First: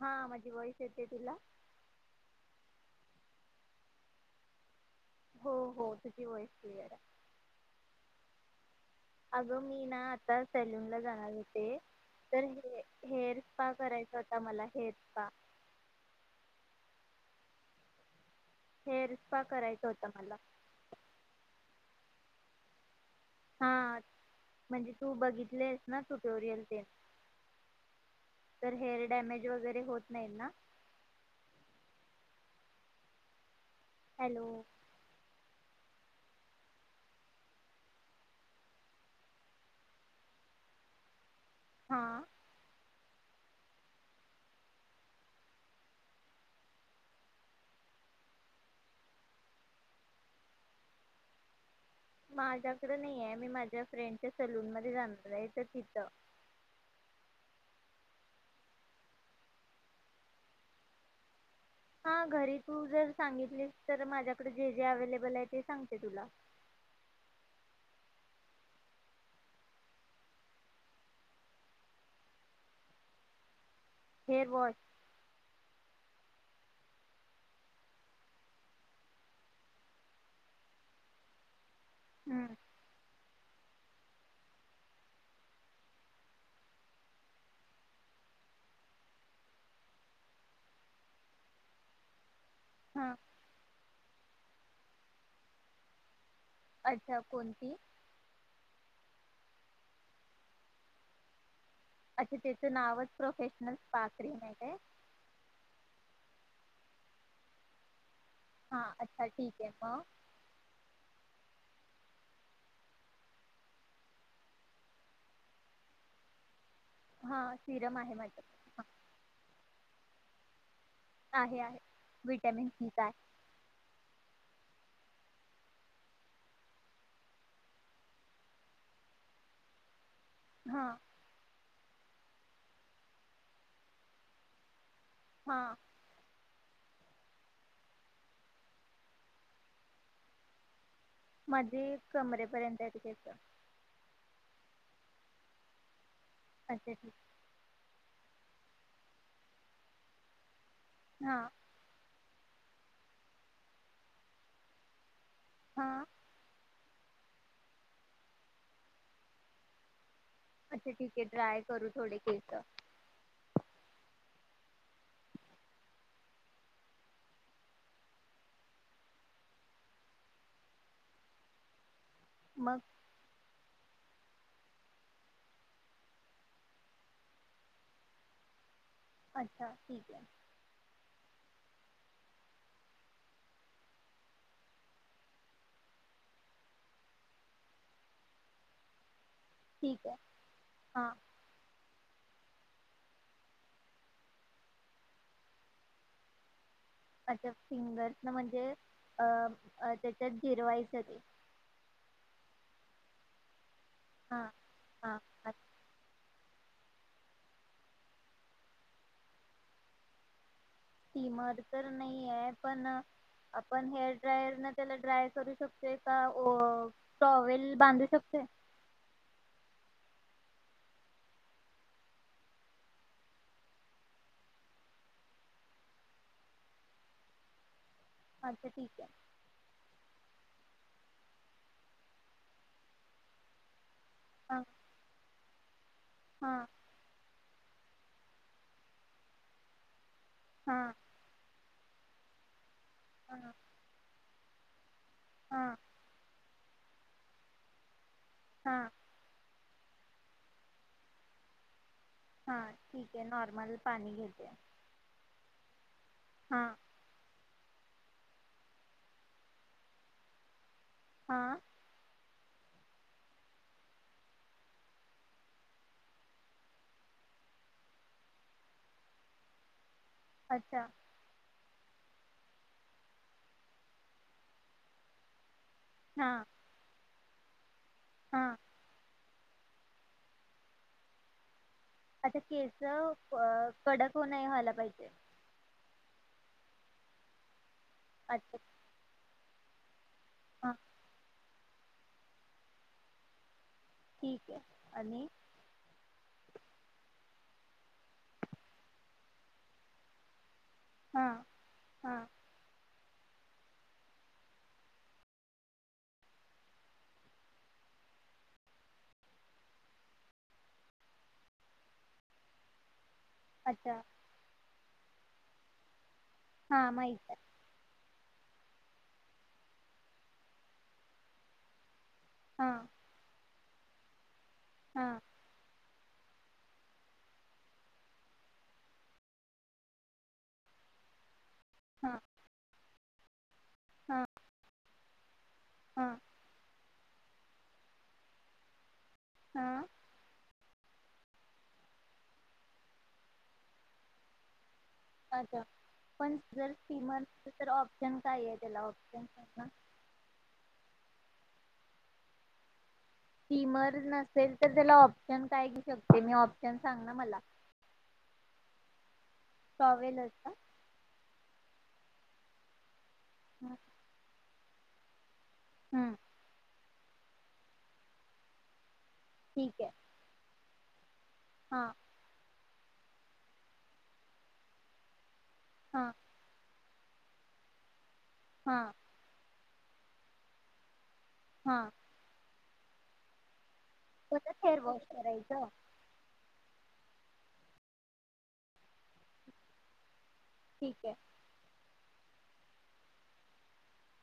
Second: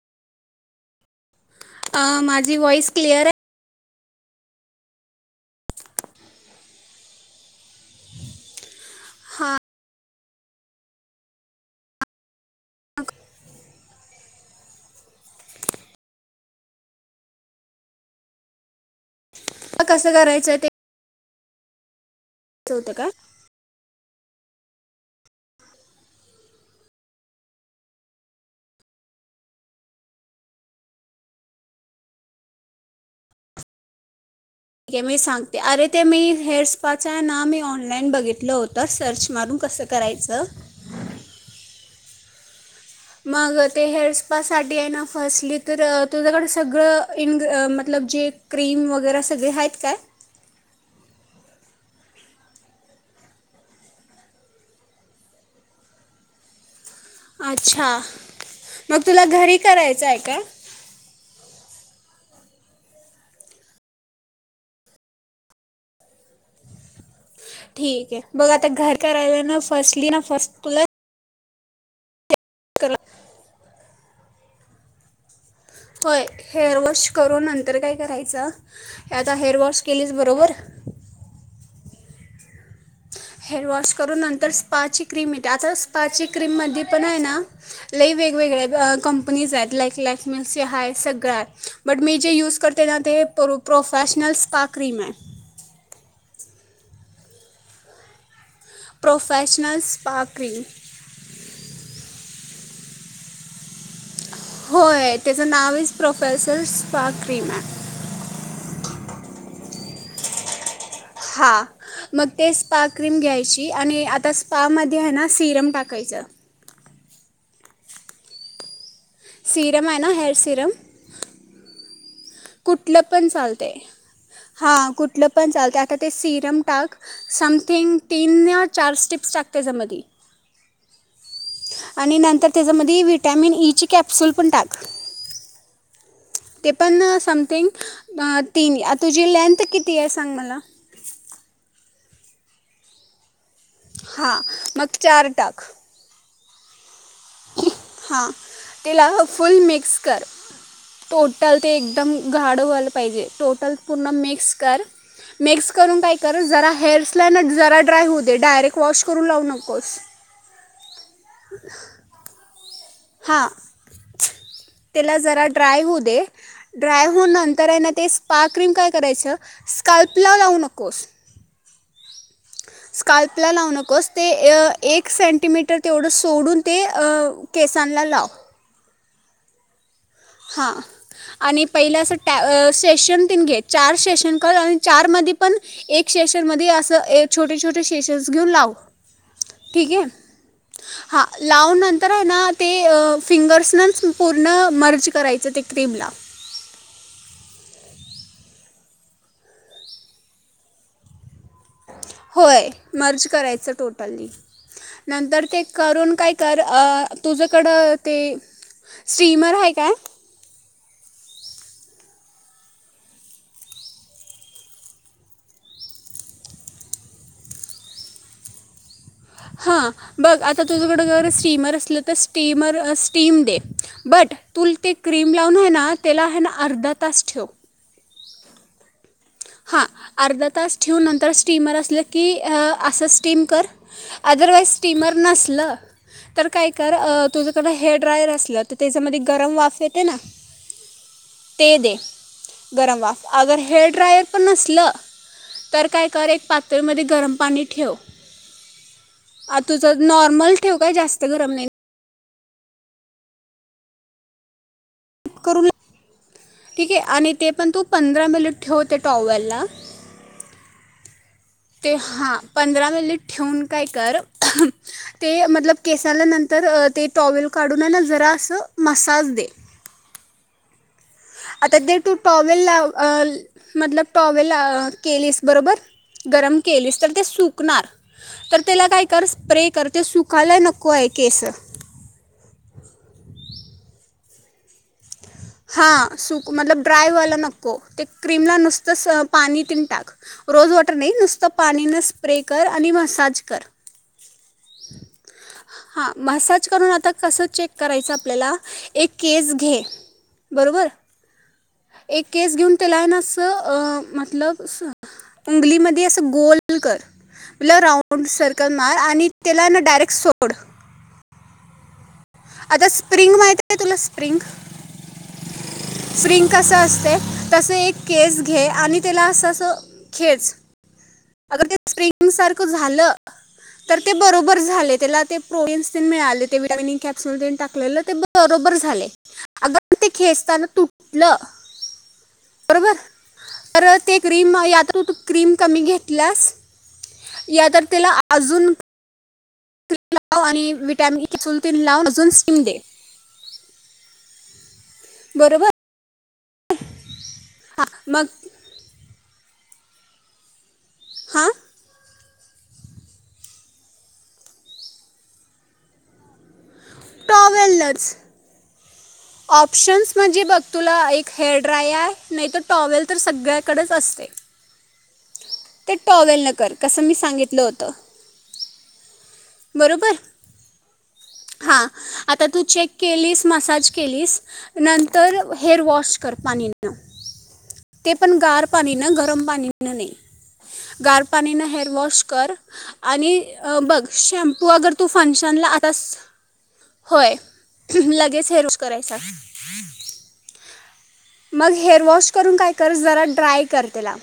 हा माझी व्हॉइस येते तिला? अ माझी व्हॉइस क्लिअरये? हो हो तुझी व्हॉइस क्लिअर हाय. अग हां मी ना आ आता सलून ला जाणार होते तर हे हेअर स्पा करायचा होता मला हेअर स्पा हेअर स्पा करायचं होतं कसं मला करायचं च होत का? हा म्हणजे तू बघितलेस ना टुटोरियल ते तर हेअर डॅमेज वगैरे होत नाहीत ना. हॅलो ठीक आहे मी सांगते अरे ते मी हेअर स्पाच आहे ना मी ऑनलाइन बघितलं होतं सर्च मारून कसं करायचं. हा मग ते हेअर स्पासाठी आहे ना फस्टली तर तुझ्याकडे सगळं इन गं अ मतलब जे क्रीम वगैरे सगळे आहेत काय? माझ्याकड नाईये मी माझ्या फ्रेंडच्या सलून मध्ये जाणार हायं तर तिथं अच्छा मग तुला घरी करायचं हायं काय? हा घरी तू जर सांगितलीस तर माझ्याकडे जे जे अवेलेबल आहे ते सांगते तुला ठीकए बघ आता घर करायला ना फर्स्टली ना फर्स्ट तुला करला होय व्हय हेअर वॉश करून नंतर काय करायचं आता हेअर वॉश केलीस बरोबर हम्म हेअर वॉश करून नंतर स्पाची क्रीम येते आता स्पाची क्रीममधी पण हायं ना लई वेगवेगळ्या अ-ब कंपनीज हायत लाईक लॅकमेची हायं सगळं हायं बट मी जे यूज खरं तेला हा ते परु प्रॉफ फॅशनल स्पा क्रीम हायं अच्छा कोणती प्रोफेशनल स्पाक्रीम अच्छा त्याचं नावच प्रोफेशनल स्पा क्रीम आहे काय? होय त्याचं नावच प्रोफेस सेल्स स्पा क्रीम हायं हा अच्छा ठीक आहे मग हां म ते स्पा क्रीम घ्यायची आणि आता स्पामध्ये हायं ना सिरम टाकायचं हा सिरम आहे माझ्याकडं ह सीरम हायं ना हेेअर सीरम आहे आहे विटॅमिन सी चं हायं हा कुठलं पण चालतय आता ते सिरम टाक समथिंग तीन या चार स्टिप्स टाक त्याच्यामधी हा आणि नंतर त्याच्यामधी व्हिटॅमिन ई ची कॅप्सुल पण टाक हा ते पण अ समथिंग अ तीन तुझी लेंथ किती आहे सांग मला मध्ये कमरेपर्यंत हायं ते तेच हां मग चार टाक अच्छा अच्छा हां तिला फुल मिक्स कर हा टोटल ते एकदम घाडं वाल पाहिजे, टोटल पूर्ण मिक्स कर. मिक्स हा करून काय कर जरा हेर असल्यान जरा ड्राय होऊ दे डायरेक्ट वॉश करून लावू नकोस अच्छा ठीक ड्राय करू थोडे केसं. हां त्याला जरा ड्राय होऊ दे ड्राय होऊन नंतर हायं ना ते स्पार्क क्रीम काय करायचं स्काल्पला लावू नकोस मग? स्काल्पला लावू नकोस ते अ एक सेंटीमीटर तेवढं सोडून ते अ केसांला लाव अच्छा ठीक हे हा आणि पहिलं अस, ट्या अ सेशन तिनं घे चार सेशन कर, न चार मधी पण एक सेशन मधी अस ए छोटे छोटे सेशन्स घेऊन लाव. ठीक हे हा लाव नं तर हाय ना ते फिंगर्सनच पूर्ण मर्ज करायच ते क्रीमला अच्छा फिंगर्स ना म्हणजे अ त्याच्यात जिरवायच ते होय मर्ज करायचं तो टली हा हा नंतर ते करून काय तर तुझ्याकडं ते स्टीमर आहे काय? माझं तर नही आहे पण आपण हेअर ड्रायर न त्याला ड्राय करू शकतोय का ओ टॉवेल बांधू शकतोय हा बघ आता तुझकड जर शीमर असलं तर स्टीमर स्टीम दे, बट तूल ते क्रीम लावून हाय ना त्याला हाय ना अर्धा तास ठेव अच्छा ठीक आहे हां अर्ध तास ठेवून नंतर स्टीमर असलं की असं स्टीम कर हां अदरवाइज स्टीमर नसलं, तर हां काय कर तुझकड हे ड्रायर असलं तर त्याचमध्ये गरम वाफ येते ना हा ते दे गरम वाफ अगर हेअर ड्रायर पण नसलं हां तर काय कर एक पा त्या मध्ये गरम पाणी ठेव हा आ तुझं नॉर्मल ठेव काय जास्त गरम नाही हा ठीक आहे नॉर्मल पाणी घेते करू ल हां ठीक आहे आणि ते पण तू पंधरा मिनिट ठेव ते टॉवेलला हां ते हा पंधरा मिनिट ठेवून काय कर ते मतलब केसांना नंतर ते टॉवेल काढून हाय ना जरा असं मसाज दे अच्छा आता दे तू टॉवेल ला अल मतलब टॉवेल केलीस बरोबर हां गरम केलीस तर ते सुकणार हां तर तेला काय कर स्प्रे कर ते सुकायला नको आहे केसं आता केस अ कडक हो नाही व्हायला पाहिजे हा सुक मतलब ड्राय व्हायला नक हो ते क्रीमला अच्छा नुस्त स पाणी तीण टाक रोज हां वॉटर नाही नुसत पाणी न स्प्रे कर आणि मसाज कर ठीक आहे आणि? हां, मसाज करून आता कसं चेक करायचं आपल्याला एक केस घे बरोबर हां हां एक केस घेऊन तेलाय ना अस अ मतलब स उंगलीमदे असं गोल कर ल राऊंड सर्कल मार आणि तेला न डायरेक्ट सोड आता स स्प्रिंग माहिती आहे तुला अच्छा स्प्रिंग फ्रिंक असं हां असते माहीत आहे तसं एक केस घे आणि तेला असं अस खेच अगर ते स्प्रिंग सारखं हां झालं तर ते बरोब [inaudible] झालय हां तेला ते [inaudible] मिळालय ते विटामिन ई कॅप्सूल तेन टाकले ते बरोबर झाले अग ते खेचताना तुटलं हा व तर ते क्रीम या तर तू क्रीम कम हां प्लस या तर तेला आ आजून हां लाव आणि विटॅमिन कॅपसूल तेन लाव अजून स्टीम दे अच्छा बरोबर [inaudible] पण जर [inaudible] किमान तर हां ऑप्शन मग काय आहे त्याला ऑप्शन ह [inaudible] हा स्टिमर नसेल तर त्याला ऑप्शन काय घिऊ शकते मी ऑ प्शन सांग ना मला टॉवेलच ऑप्शन्स टॉवेलच म्हणजे का बघ तुला एक हेअ ड्रायार नाही तो टॉवेल तर सगळ्याकडच असते ते हम्म टॉवेल न कर कसं मी सांगितलं होतं ठीक आहे बरोबर हा आता तू चेक केलीस मसाज केलीस नंतर व हेअर हा वॉश कर पाणी [unintelligible] ते पण गार हा पाणी ना गरम पाणी न नई गार पाणीन हा हेअरवॉश कर आणि अ बघ कसं शॅम्पू हेअर अगर वॉश तू करायचं फंक्शनला आ [inaudible] स होय लगेच हेअरवॉश करायचा ठीकय मग हेअर वॉश करून काय कर जरा ड्राय कर तेला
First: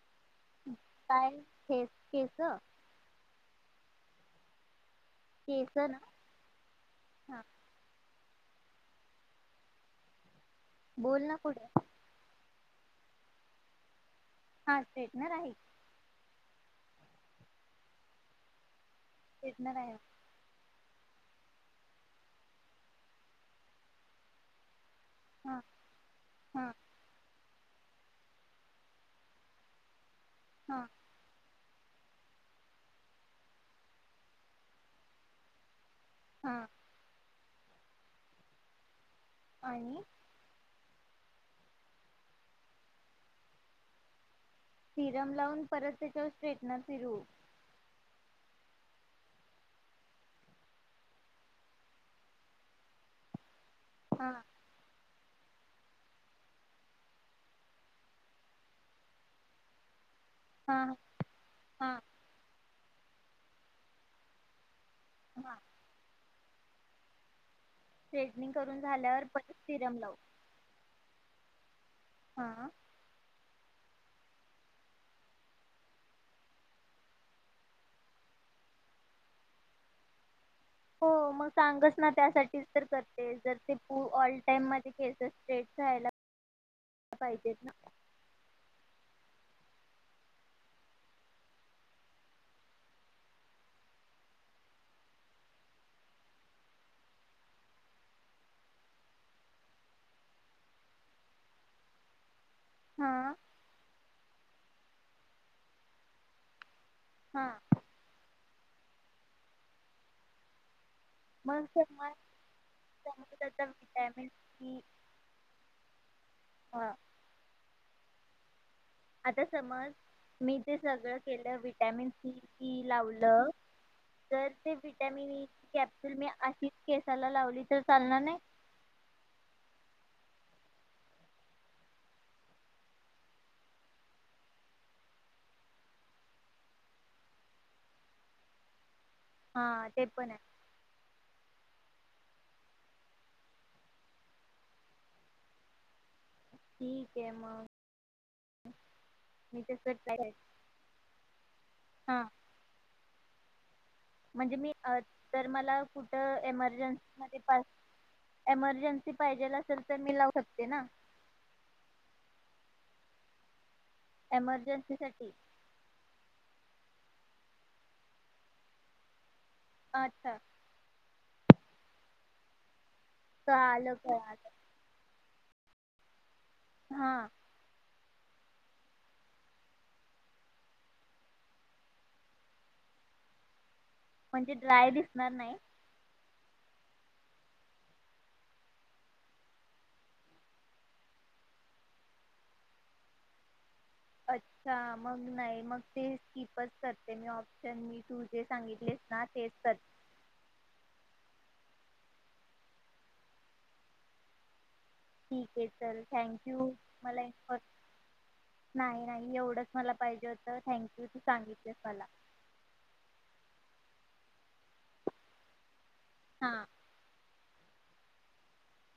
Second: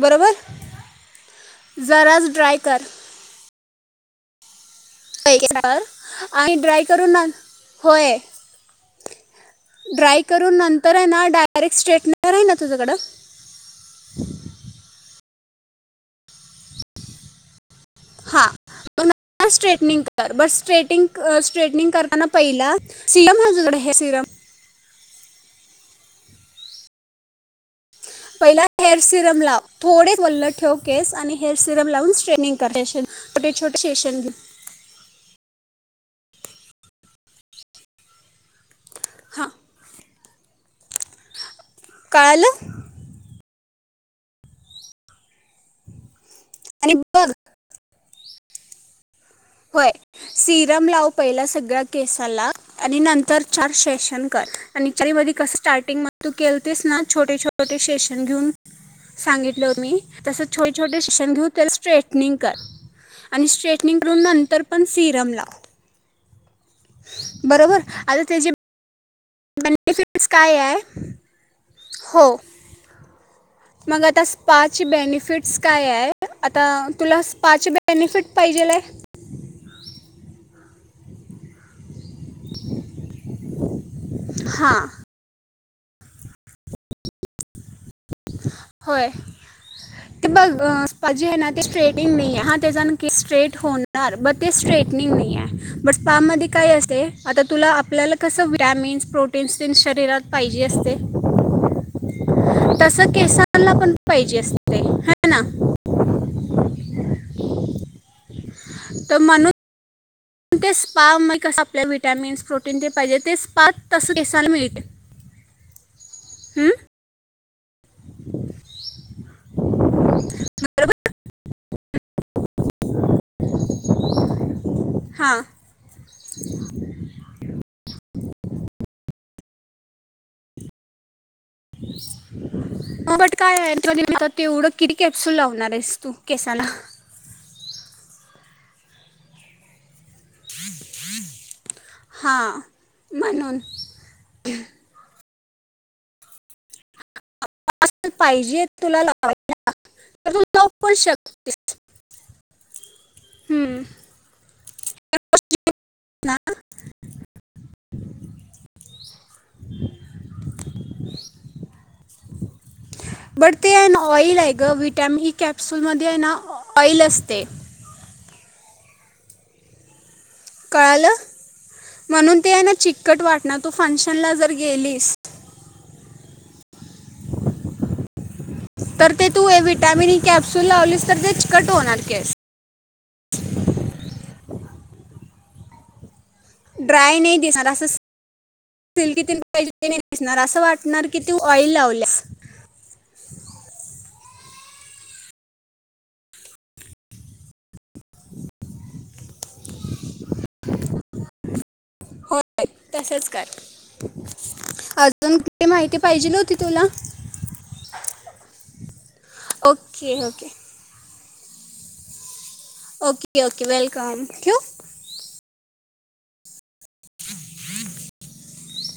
बरोबर [inaudible] केस जराज केस ड्राई कर केस ना [inaudible] आणि ड्राय करू ना हा होय ड्राय् करुन नंतर आहे बोल ना पुढे डायरेक्ट स्टेटनर आहे ना तुझकड [inaudible] हा स्ट्रेटनर आहे हा [inaudible] स्ट्रेटनर आहे स्ट्रेटनिंग कर बस स्ट्रेट स्ट्रेटनिंग करताना पहिला सिरम आहे काय सिरम हा हा पहिला हेअर सिरम लाव थोडे वल्ल ठेव हा केस आणि हे सिरम लाऊन स्ट्रेनिंग [inaudible] शेशन छोटे छोटे शेशन हा हां [inaudible] काल सिरम लावून परत त्याच्य स्ट्रेटनर आणि फिरवु बघ होय सिरम लाव पयला सगळ्या केसाला आणि नंतर चार सेशन हा कर आणि चारीमधी कस स्टार्टिंग म तू केलतेस ना छोटे छोटे सेशन घेऊन सांगितलं मी तस छो हा छोटे सेशन घेऊन तेला हा स्ट्रेटनिंग कर आणि स्ट्रेटनिंग [inaudible] नंतर पण सीरम लाव हा बरोबर आता त्याची थ्रेडनिंग करून झाल्यावर परत सिरम लावू बेनिफिटस काय आहे? हो हा मग आता स्पाची बेनिफिटस काय आहे आता तुला स्पाची बेनिफिट पाहिजेलय हो मग सांगच ना त्यासाठीच तर करते जर ते तू ऑल टाइम हां माजी केस स्टेट [inaudible] पाहिजेत ना होय ते बघ अ स्पा जे हाय ना ते स्ट्रेटिंग नईये, हा ते जाण केस स्ट्रेट होणार ब ते स्ट्रेटनिंग नई आय बट स्पा मध्ये काय असते आता तुला आपल्याला कसं विटॅमिन्स, प्रोटीन्स तेन शरीरात पाहिजे असते तस हा केसांला पण पायजे असतय, हा ना! हा त म्हणून ते [inaudible] स्पा कस मग आपल्या समज वि्हटॅमिन्स प्रोटीन ते पाहिजे तेच समज आता स्पा तस विटॅमिन केसाल सी मीळतय. हा आता समज मी ते सगळं केलं विटॅमिन सी लावलं तर ते विटॅमिन हा ई कॅप्सुल मी अशीच केसाला लावली तर चालणार नाही हो बट काय [inaudible] तेवढं किती कॅप्सूल लावणार आहेस तू केसाला हा ते पण आहे हा म्हणून उह [inaudible] आ अस पाहिजे तुला मी लावायला तस ट्राय तर तू लाऊ पण शकतेस हा हम्म म्हणजे मी अ तर मला कुठ ना एमर्जन्सी मध्ये पाहि एमर्जन्सी पाहिजेल असेल तर मी लावू शकते ना बर ते आहे ना ऑइल आहे ग एमर्जन्सी विटॅमिन ई साठी कॅप्सुल मध्ये आहे ना ऑईल असते आच्छा! कळालं म्हणून ते आहे ना चिक चिकट तर वाटना तू आलं फंक्शनला कळालं जर गेलीस हा तर ते तू ये व्हिटॅमिन ई कॅप्स्यूल लावलीस तर ते चिकट होणार केस म्हणजे ड्राय दिसणार नायी ड्राय नाही दिसणार अस सिल्की [inaudible] तेन नाही दिसणार असं वाटणार की तू ऑइल लावल्यास अच्छा मग नाही मग ते स्किपच करते मी ऑप्शन तू तू जे सांगितलेस ना तेच करते तसच कर [inaudible] कुठली ठीकये माहिती चल पाहिजे थँक होती यू तुला मला इनफॉर नाई नाई एवढंच मला ओके पाहिजे ओके होत थँक्यू दी सांगितले मला ओके ओके वेलकम ठिवु हा [unintelligible]